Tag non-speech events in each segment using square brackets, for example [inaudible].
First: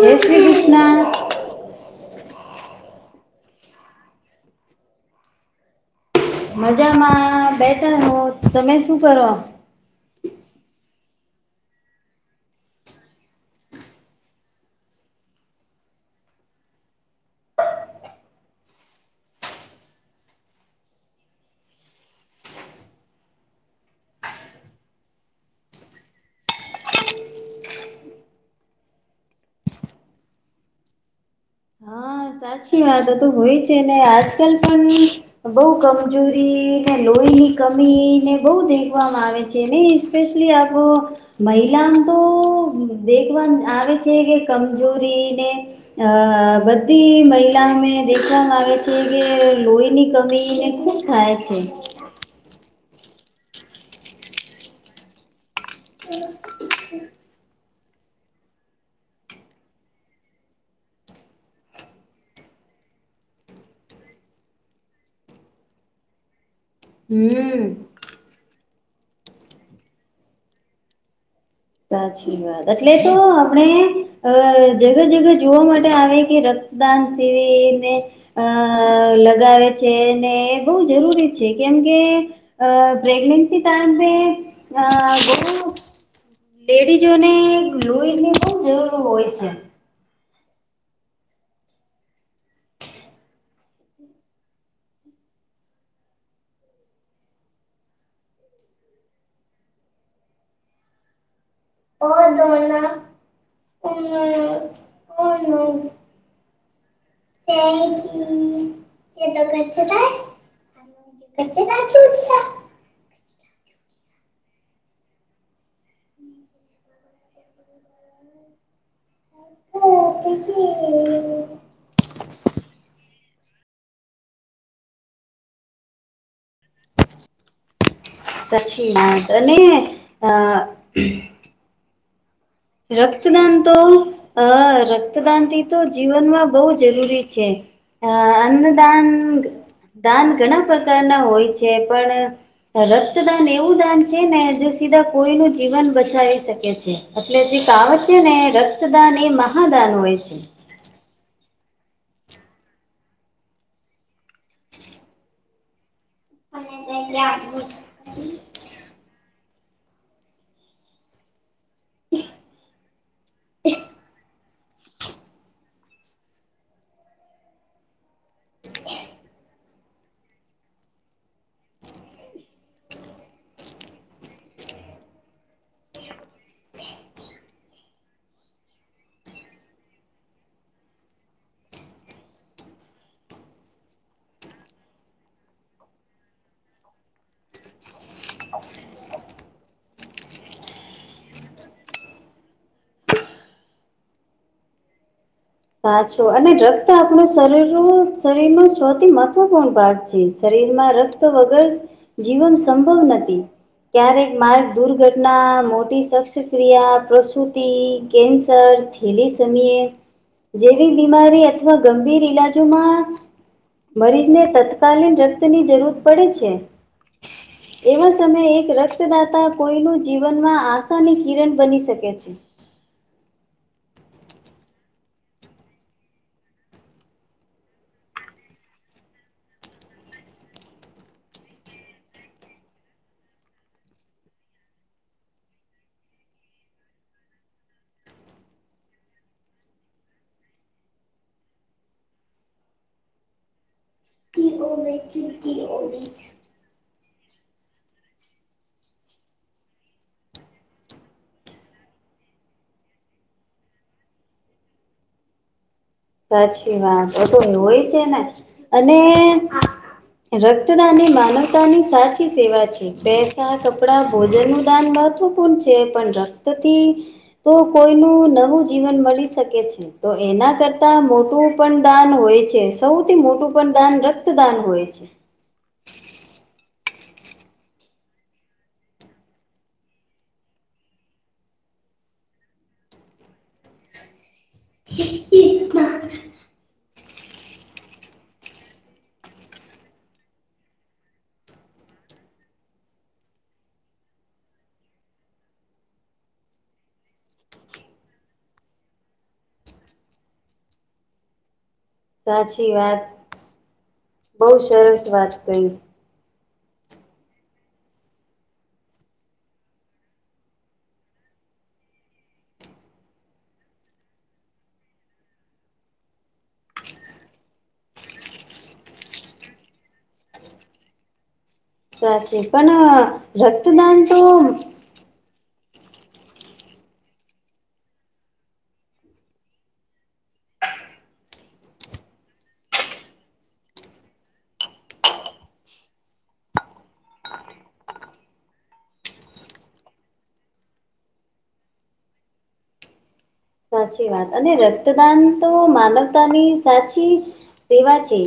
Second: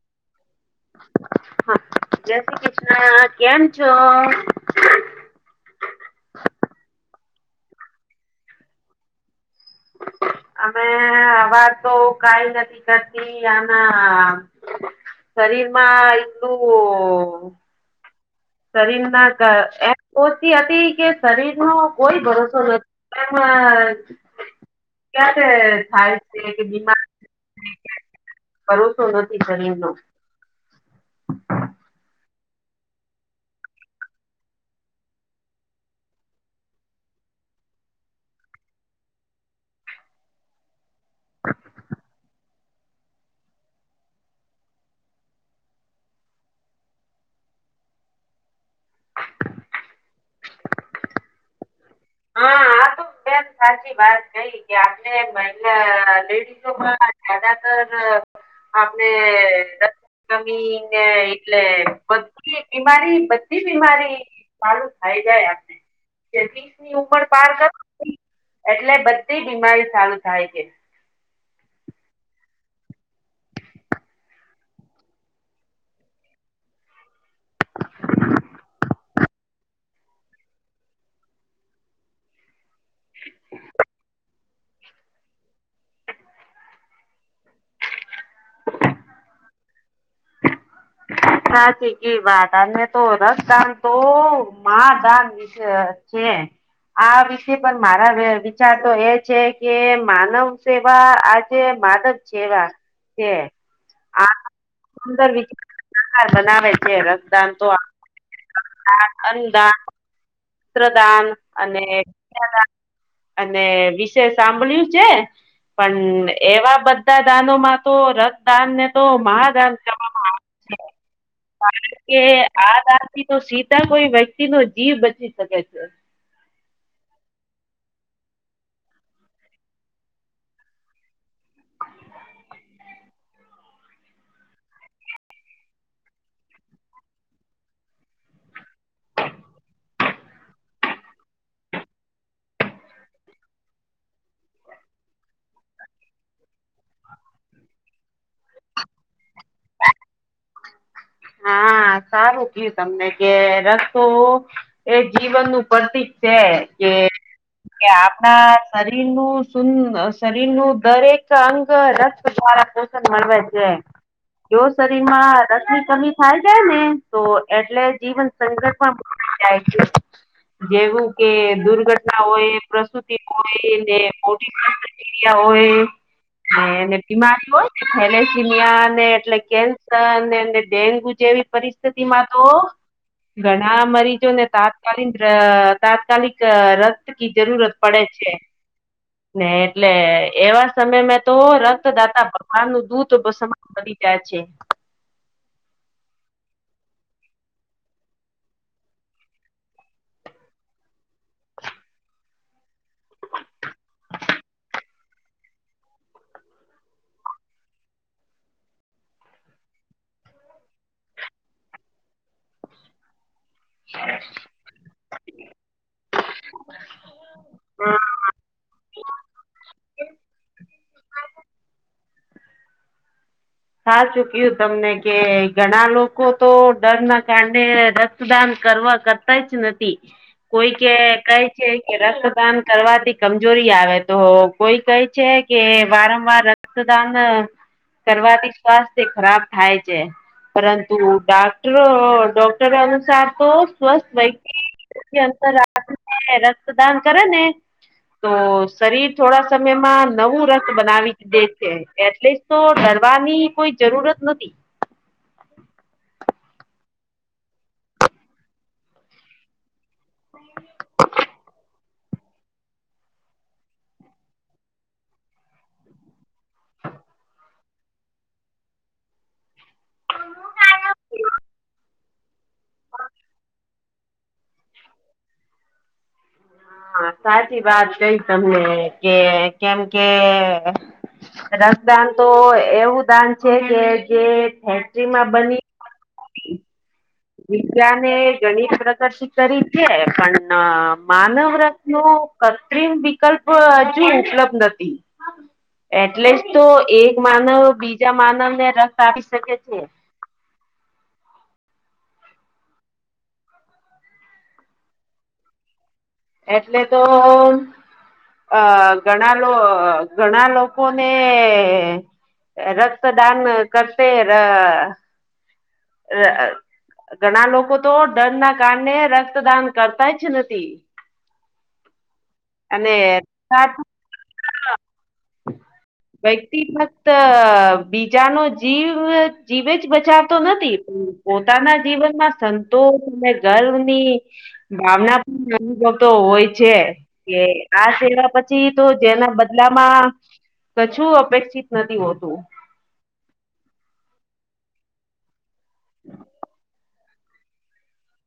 જય શ્રી કૃષ્ણ હા જય શ્રી કૃષ્ણ કેમ છો? મજામાં બેટનો તમે શું કરો અમે અવાજ તો કઈ નથી કરતી આના શરીરમાં એટલું શરીર ના ક [unintelligible] ઓછી હતી કે શરીર નો કોઈ ભરોસો નથી એમાં ક્યારે થાય છે કે બિમાર [unintelligible] ભરોસો નથી શરીરનું હા સાચી વાત તો હોય છે ને આજકાલ પણ બઉ કમજોરી કાઈ લોહીની કમીને બહૂ દેખવામાં આવે છે ને સ્પેશલી આપનો મહિલાનું તો દેખવાન આવે છે કે કમજોરીને અહ બ તી મહિલા અમે દેખવામાં આવે છે કે લોહીની કમી ને ખુબ થાય છે હા સાચી વાત કઈ કે આપણેલા [unintelligible] લેડીસોમાં જાડા [unintelligible] આપને ટમીને એટલે બધી બીમારી બધી બીમારી ચાલુ થાય જાય આપણે જે વીસ ની ઉંમર પાર હમ કર એટલે બધી બીમારી ચાલુ થાય છે સાચી વાત એટલે તો આપણે અહ જગ જગ્યા જોવા માટે આવે કે ર દાન શિબિર ને અહ લગાવે છે ને બવું જરૂરી છે કેમકે અહ પ્રેગસી ટાઈમે અહ બઉ લેડીઝોને લુંહીની બહ જરૂર હોય છે સાચી કી વાત અને તો રસદાન તો દાન મા દાન [unintelligible] ચ છે આ વિષય પર મારા વિચાર તો એ છે કે માનવ સેવા આ જે માધવ જેવા છે આ સુંદર વિચા સરકાર બનાવે છે રક્દાન તો [unintelligible] અન્ન દાન [unintelligible] દાન અને કન્યાદાન અને વિષય સાંભળ્યું છે પણ એવા બ બદ્દા દાનોમાં તો રક્તદાન ને તો મહાદાન કહેવામાં આવે છે કારણ કે આ રાત થી તો સીધા કોઈ વ્યક્તિ નો જીવ બચી શકે છે સચી વાત અને અહ રક્તદાન તો અ રક્તદાન થી તો જીવનમાં બહુ જરૂરી છે અ અન્નદાન દાન ઘણા પ્રકારના હોય છે પણ રક્તદાન એવું દાન છે ને જો સીધા કોઈ નું જીવન બચાવી શકે છે. એટલે જે કહાવત છે ને રક્તદાન એ મહાદાન હોય છે. હા સારું કયું તમને કે રસ્તો એ જીવનનું પતી છે કે કે આપણા શરીરનું સુંર શરીરનું દરેક અંગ ક રક્ત દ્વારા પોષણ મળવે છે જો શરીરમાં રક્ત કમી થાય છે ને તો એટલે જીવન સંઘર્ષમાં જાય બની જાય છે. જેવું કે દુર્ઘટના હોય પ્રસુતિ હોય ને મોટી [unintelligible] ક્રીયા હોય અને એને બીમારી હોયને થેલેસીમિયા ને એટલે કેન્સર ને એને ડેન્ગુ જેવી પરિસ્થિતિમાં તો ઘણા મરીજોને તાત્કાલીન અ તાત્કાલિક રસ ની જરૂરત પડે છે. ને એટલે એવા સમય મેં તો રક્તદાતા ભગવાનનું દૂત સમાન બની જાય છેક સાચું અને રક્ત આપણું શરીરનું શરીરનું સૌથી મહત્વપૂર્ણ ભાગ છે શરીરમાં રક્ત રક્ત વગર જીવન સંભવ નથી. ક્યારેક માર્ગ દુર્ઘટના મોટી શસ્ત્રક્રિયા પ્રસુતિ કેન્સર ખીલી સમયે જેવી બીમારી અથવા ગંભીર ઈલાજોમાં મરીજને તત તતત્કાલીન રક્તની જરૂર પડે છે [inaudible] એવા સમયે એક રક્તદાતા કોઈનું જીવનમાં આશાની કિરણ બની શકે છે. થા ચૂકય્યું તમને કે ઘણા લોકો તો ડરના કારણે રક્તદાન કરવા કર તા જ નથી કોઈ કે કહે છે કે રક્તદાન કરવાથી કમજોરી આવે તો કોઈ કહે છે કે વારંવાર રક્તદાન કરવાથી સ્વાસ્થ્ય ખરાબ થાય છે. પરંતુ ડોક્ટરો ડોક્ટર અનુસાર તો સ્વસ્થ થઈ યોગ્ય અંતર રાખીને રક્તદાન કરે ને તો શરીર થોડા સમયમાં નવું રથ બનાવી દે છે એટલે તો ડરવાની કોઈ જરૂરત નથી. સાચી વાત હોય છે ને અને રક્તદાન એ માનવતાની સાચી સેવા છે પેસા કપડા ભોજનનું દાન મહત્વપૂર્ણ છે પણ રક્તથી તો કોઈનું નવું જીવન મળી શકે છે તો એના કર તા મોટું પણ દાન હોય છે સૌથી મોટું પણ દાન રક્તદાન હોય છે. હા સાચી વાત કઈ તમે કે કેમ કે રક્દાન તો એવું દાન છે કે જે ફેક્ટરીમાં બની વિજ્ઞાએ ગણિત પ્રગતિ કરી છે પણ માનવ રત્નું કત્રિમ વિકલ્પ હજી ઉપલબ્ધ હતી એટલે જ તો એક માનવ બીજા માનવ ને રક્ત આપી શકે છે. સાચી વાત બહુ સરસ વાત કહી એટલે તો અ ઘણા લો ઘણા લોકોને રક્તદાન કરતે ર અ ઘણા લોકો તો ડરના કારણે રક્તદાન કરતાઈ જ નથી. સાચી પણ અને રક્તદાન તો [inaudible] વ્યક્તિ ફક્ત બીજાનો જીવ જીવે જ બચાવતો નથી કે પોતાના જીવનમાં સંતોષ અને ગર્વની ભાવના પણ અનુભવ તો હોય છે. કે આ સેવા પછી તો જેના બદલામાં કછું અપેક્ષિત નથી હોતું. સાચી વાત અને રક્તદાન તો માનવતાની સાચી સેવા છે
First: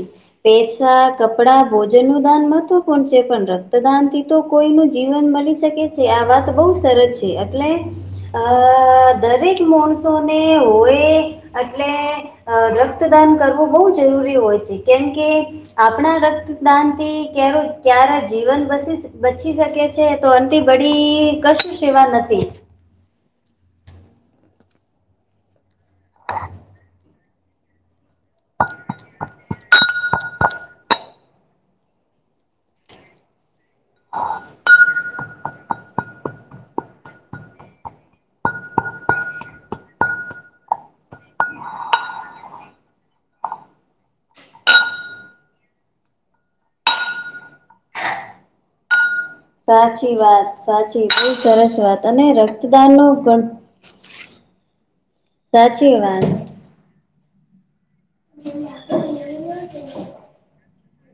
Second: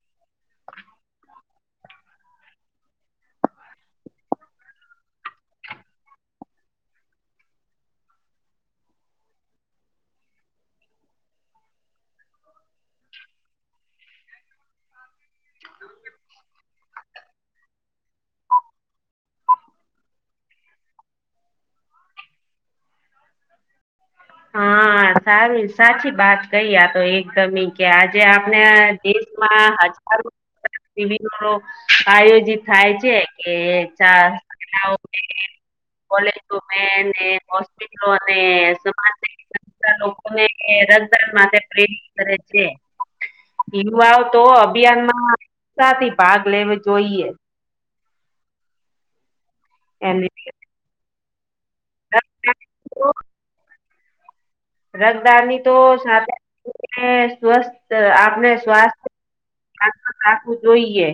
પેસા કપડા ભોજન નું દાન મહત્વપૂર્ણ છે પણ રક્તદાન થી તો કોઈ નુજીવન મળી શકે છે આ વાત બહુ સરસ છે એટલે અ દરેક, માણસોને હોય એટલે- અ રક્તદાન કરવું બો જરૂરી હોય છે કેમ કે આપણા રક્તદાન થી કે ક્યારે જીવન બસી સ બચી શકે છે તો અનથી બડી કશું સેવા નથી. હા સારુઈ સાચી બાત કઈ આ તો એકદમ ઈ. કે આજે આપણે દેશમાં હજારો શિબિનોરો, આયોજિત થાય છે કે ચા- [inaudible] [inaudible] કોલેજો ને હોસ્પિટલો અને માનસિક [inaudible] લોકો ને રજદણ માટે પ્રેરિત કરે છે યુવાઓ તો અભિયાન માં સાથી ભાગ લેવ જોઈએ. સાચી અને વાત, સાચી ખુબ સરસ વાત, અને રક્તદાન- રક્દાનની તો, સાચી વાત સાથે સ્વસ્થ આપને સ્વાસ્થ- [unintelligible] રાખવું જોઈએ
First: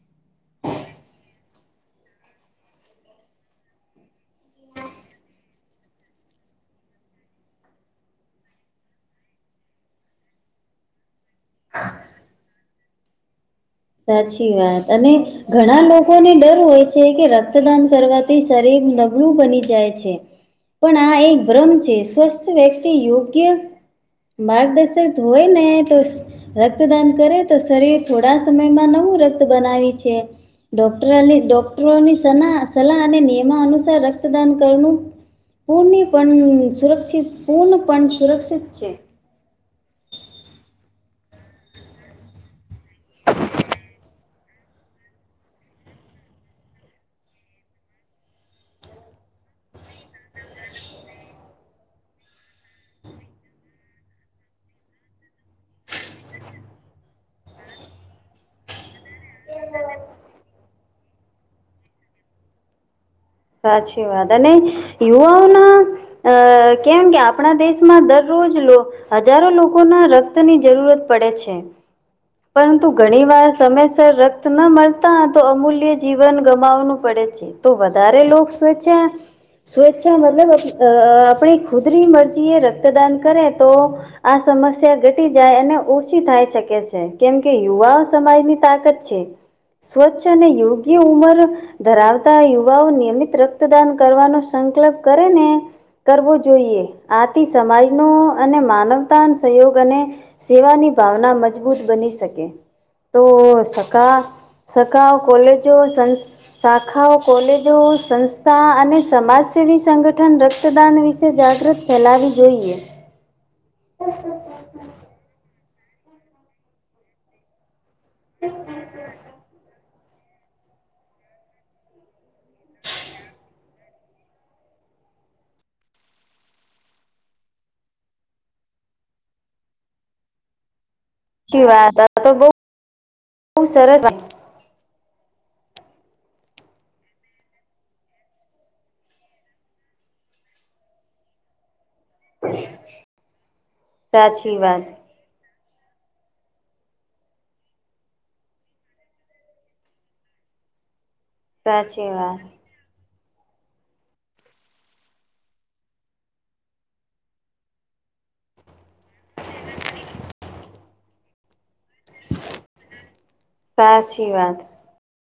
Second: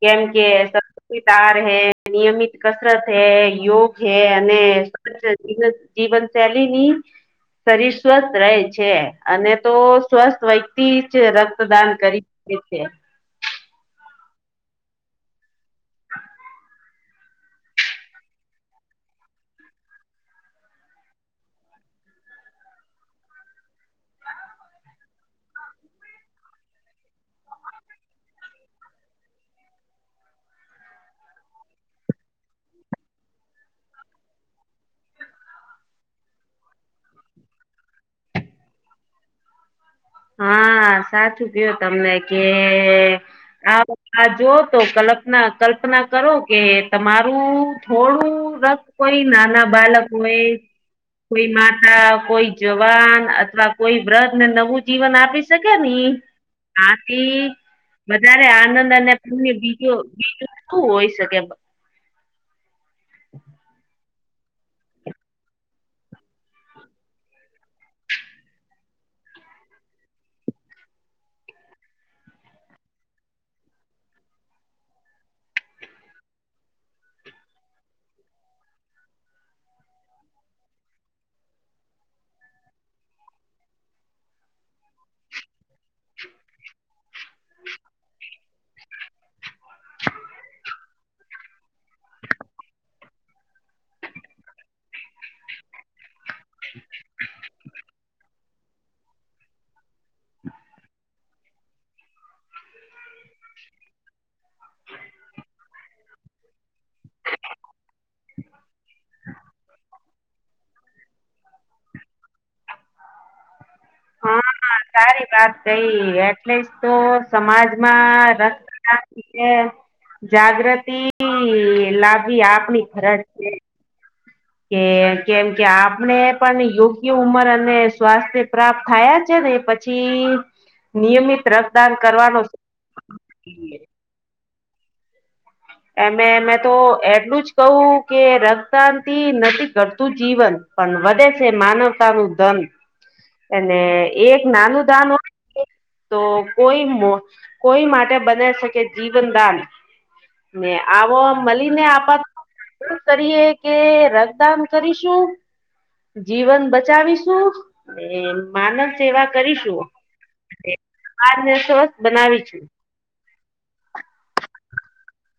કેમ કે [unintelligible] આર હૈ, નિયમિત કસરત હૈ, યોગ હૈ, અને સ્વ્ જ [unintelligible] જીવન શૈલીની- શરીર સ્વસ્થ રહે છે અને તો સ્વસ્થ વ્યક્તિ જ રક્તદાન કરી [inaudible] [inaudible] એ છે સાચી વાત, અને- ઘણા લોકોને ડર હોય છે કે રક્તદાન કરવાથી શરીર નબળું બની જાય છે. પણ આ એક ભ્રમ છે, સ્વસ્થ વ્યક્તિ યોગ્ય- માર્ગદર્શક ત હોય ને તો સ રક્તદાન કરે તો શરીર થોળા સમયમાં નવું રક્ત બનાવી છે ડોક્ટરની ડોક્ટરોની સલા સલાહ અને નિયમો અનુસાર રક્તદાન કરનું, પૂર્ણપણ સુરક્ષિત પૂર્ણપણ સુરક્ષિત છે. હા સાચું કીધું તમને કે આ આ જો તો કલપના કલ્પના કરો કે તમારું થોડું રક્ત કોઈ નાના બાળકો હો એ- કોઈ માતા, કોઈ જવાન અથવા કોઈ વ્રતને નવું જીવન આપી શકે ની આથી વધારે આનંદ અને પુણ્ય બીજું બીજું શું હોય શકે સાચી વાત અને યુવાઓના અ કેમ કે આપણા દેશમાં દરરોજ લો હજારો લોકોના રક્તની જરૂરત પડે છે. પરંતુ ઘણી વાર સમયસર રક્ત ન મળતા તો અમૂલ્ય જીવન ગમાવવાનું પડે છે. તો વધારે લોક સ્વેચ્છા સ્વેચ્છા મતલબ અ આપણી ખુદરી મરજીએ રક્તદાન કરે તો આ સમસ્યા ઘટી જાય અને ઓછી થાય શકે છે. કેમ કે યુવા સમાયની તાકત છે સ્વચ્છ અને યોગ્ય ઉંમર ધરાવતા યુવાઓ નિયમિત રક્તદાન કરવાનો સંકલપ કરેને કરવો જોઈએ આથી સમાયનુ અને માનવતાન સહયોગ અને સેવાની ભાવના મજબૂત બની શકે તો સકા સકાવ કોલેજો સંસ્ક શાખાઓ કોલેજો સંસ્થા અને સમાજસેવી સંગઠન રક્તદાન વિશે જાગૃત ફેલાવી જોઈએ. હાં સારી વાત કઈ એટલે જ તો સમાજમાં રક્તદાન વિશે જાગ્રતિ લાવવી આપણી ફરજ છે. કે કેમ કે આપણે પણ યોગ્ય ઉંમર અને સ્વાસ્થ્ય પ્રાપ્ત થાયા છે ને પ છી નિયમિત સાચી રક્તદાન વાત આ તો કરવાનો છે. [unintelligible] એમે મેં તો એટલું જ કહું કે રક્તદાનથી નથી ઘટતુ જીવન પન વધે છે માનવતાનું ધન. અને એક સાચી વાત નાનું દાન હો [unintelligible] તો કોઈ મો કોઈ માટે બનાવ શકે જીવનદાન. ને આવો મલી ને આપ સાચી વાત કરીએ કે રક્તદાન કરીશું જીવન બચાવીશું. ને માનવ સેવા કરીશું [unintelligible] સમાજને સ્વસ્થ બનાવીશું. સાચી વાત.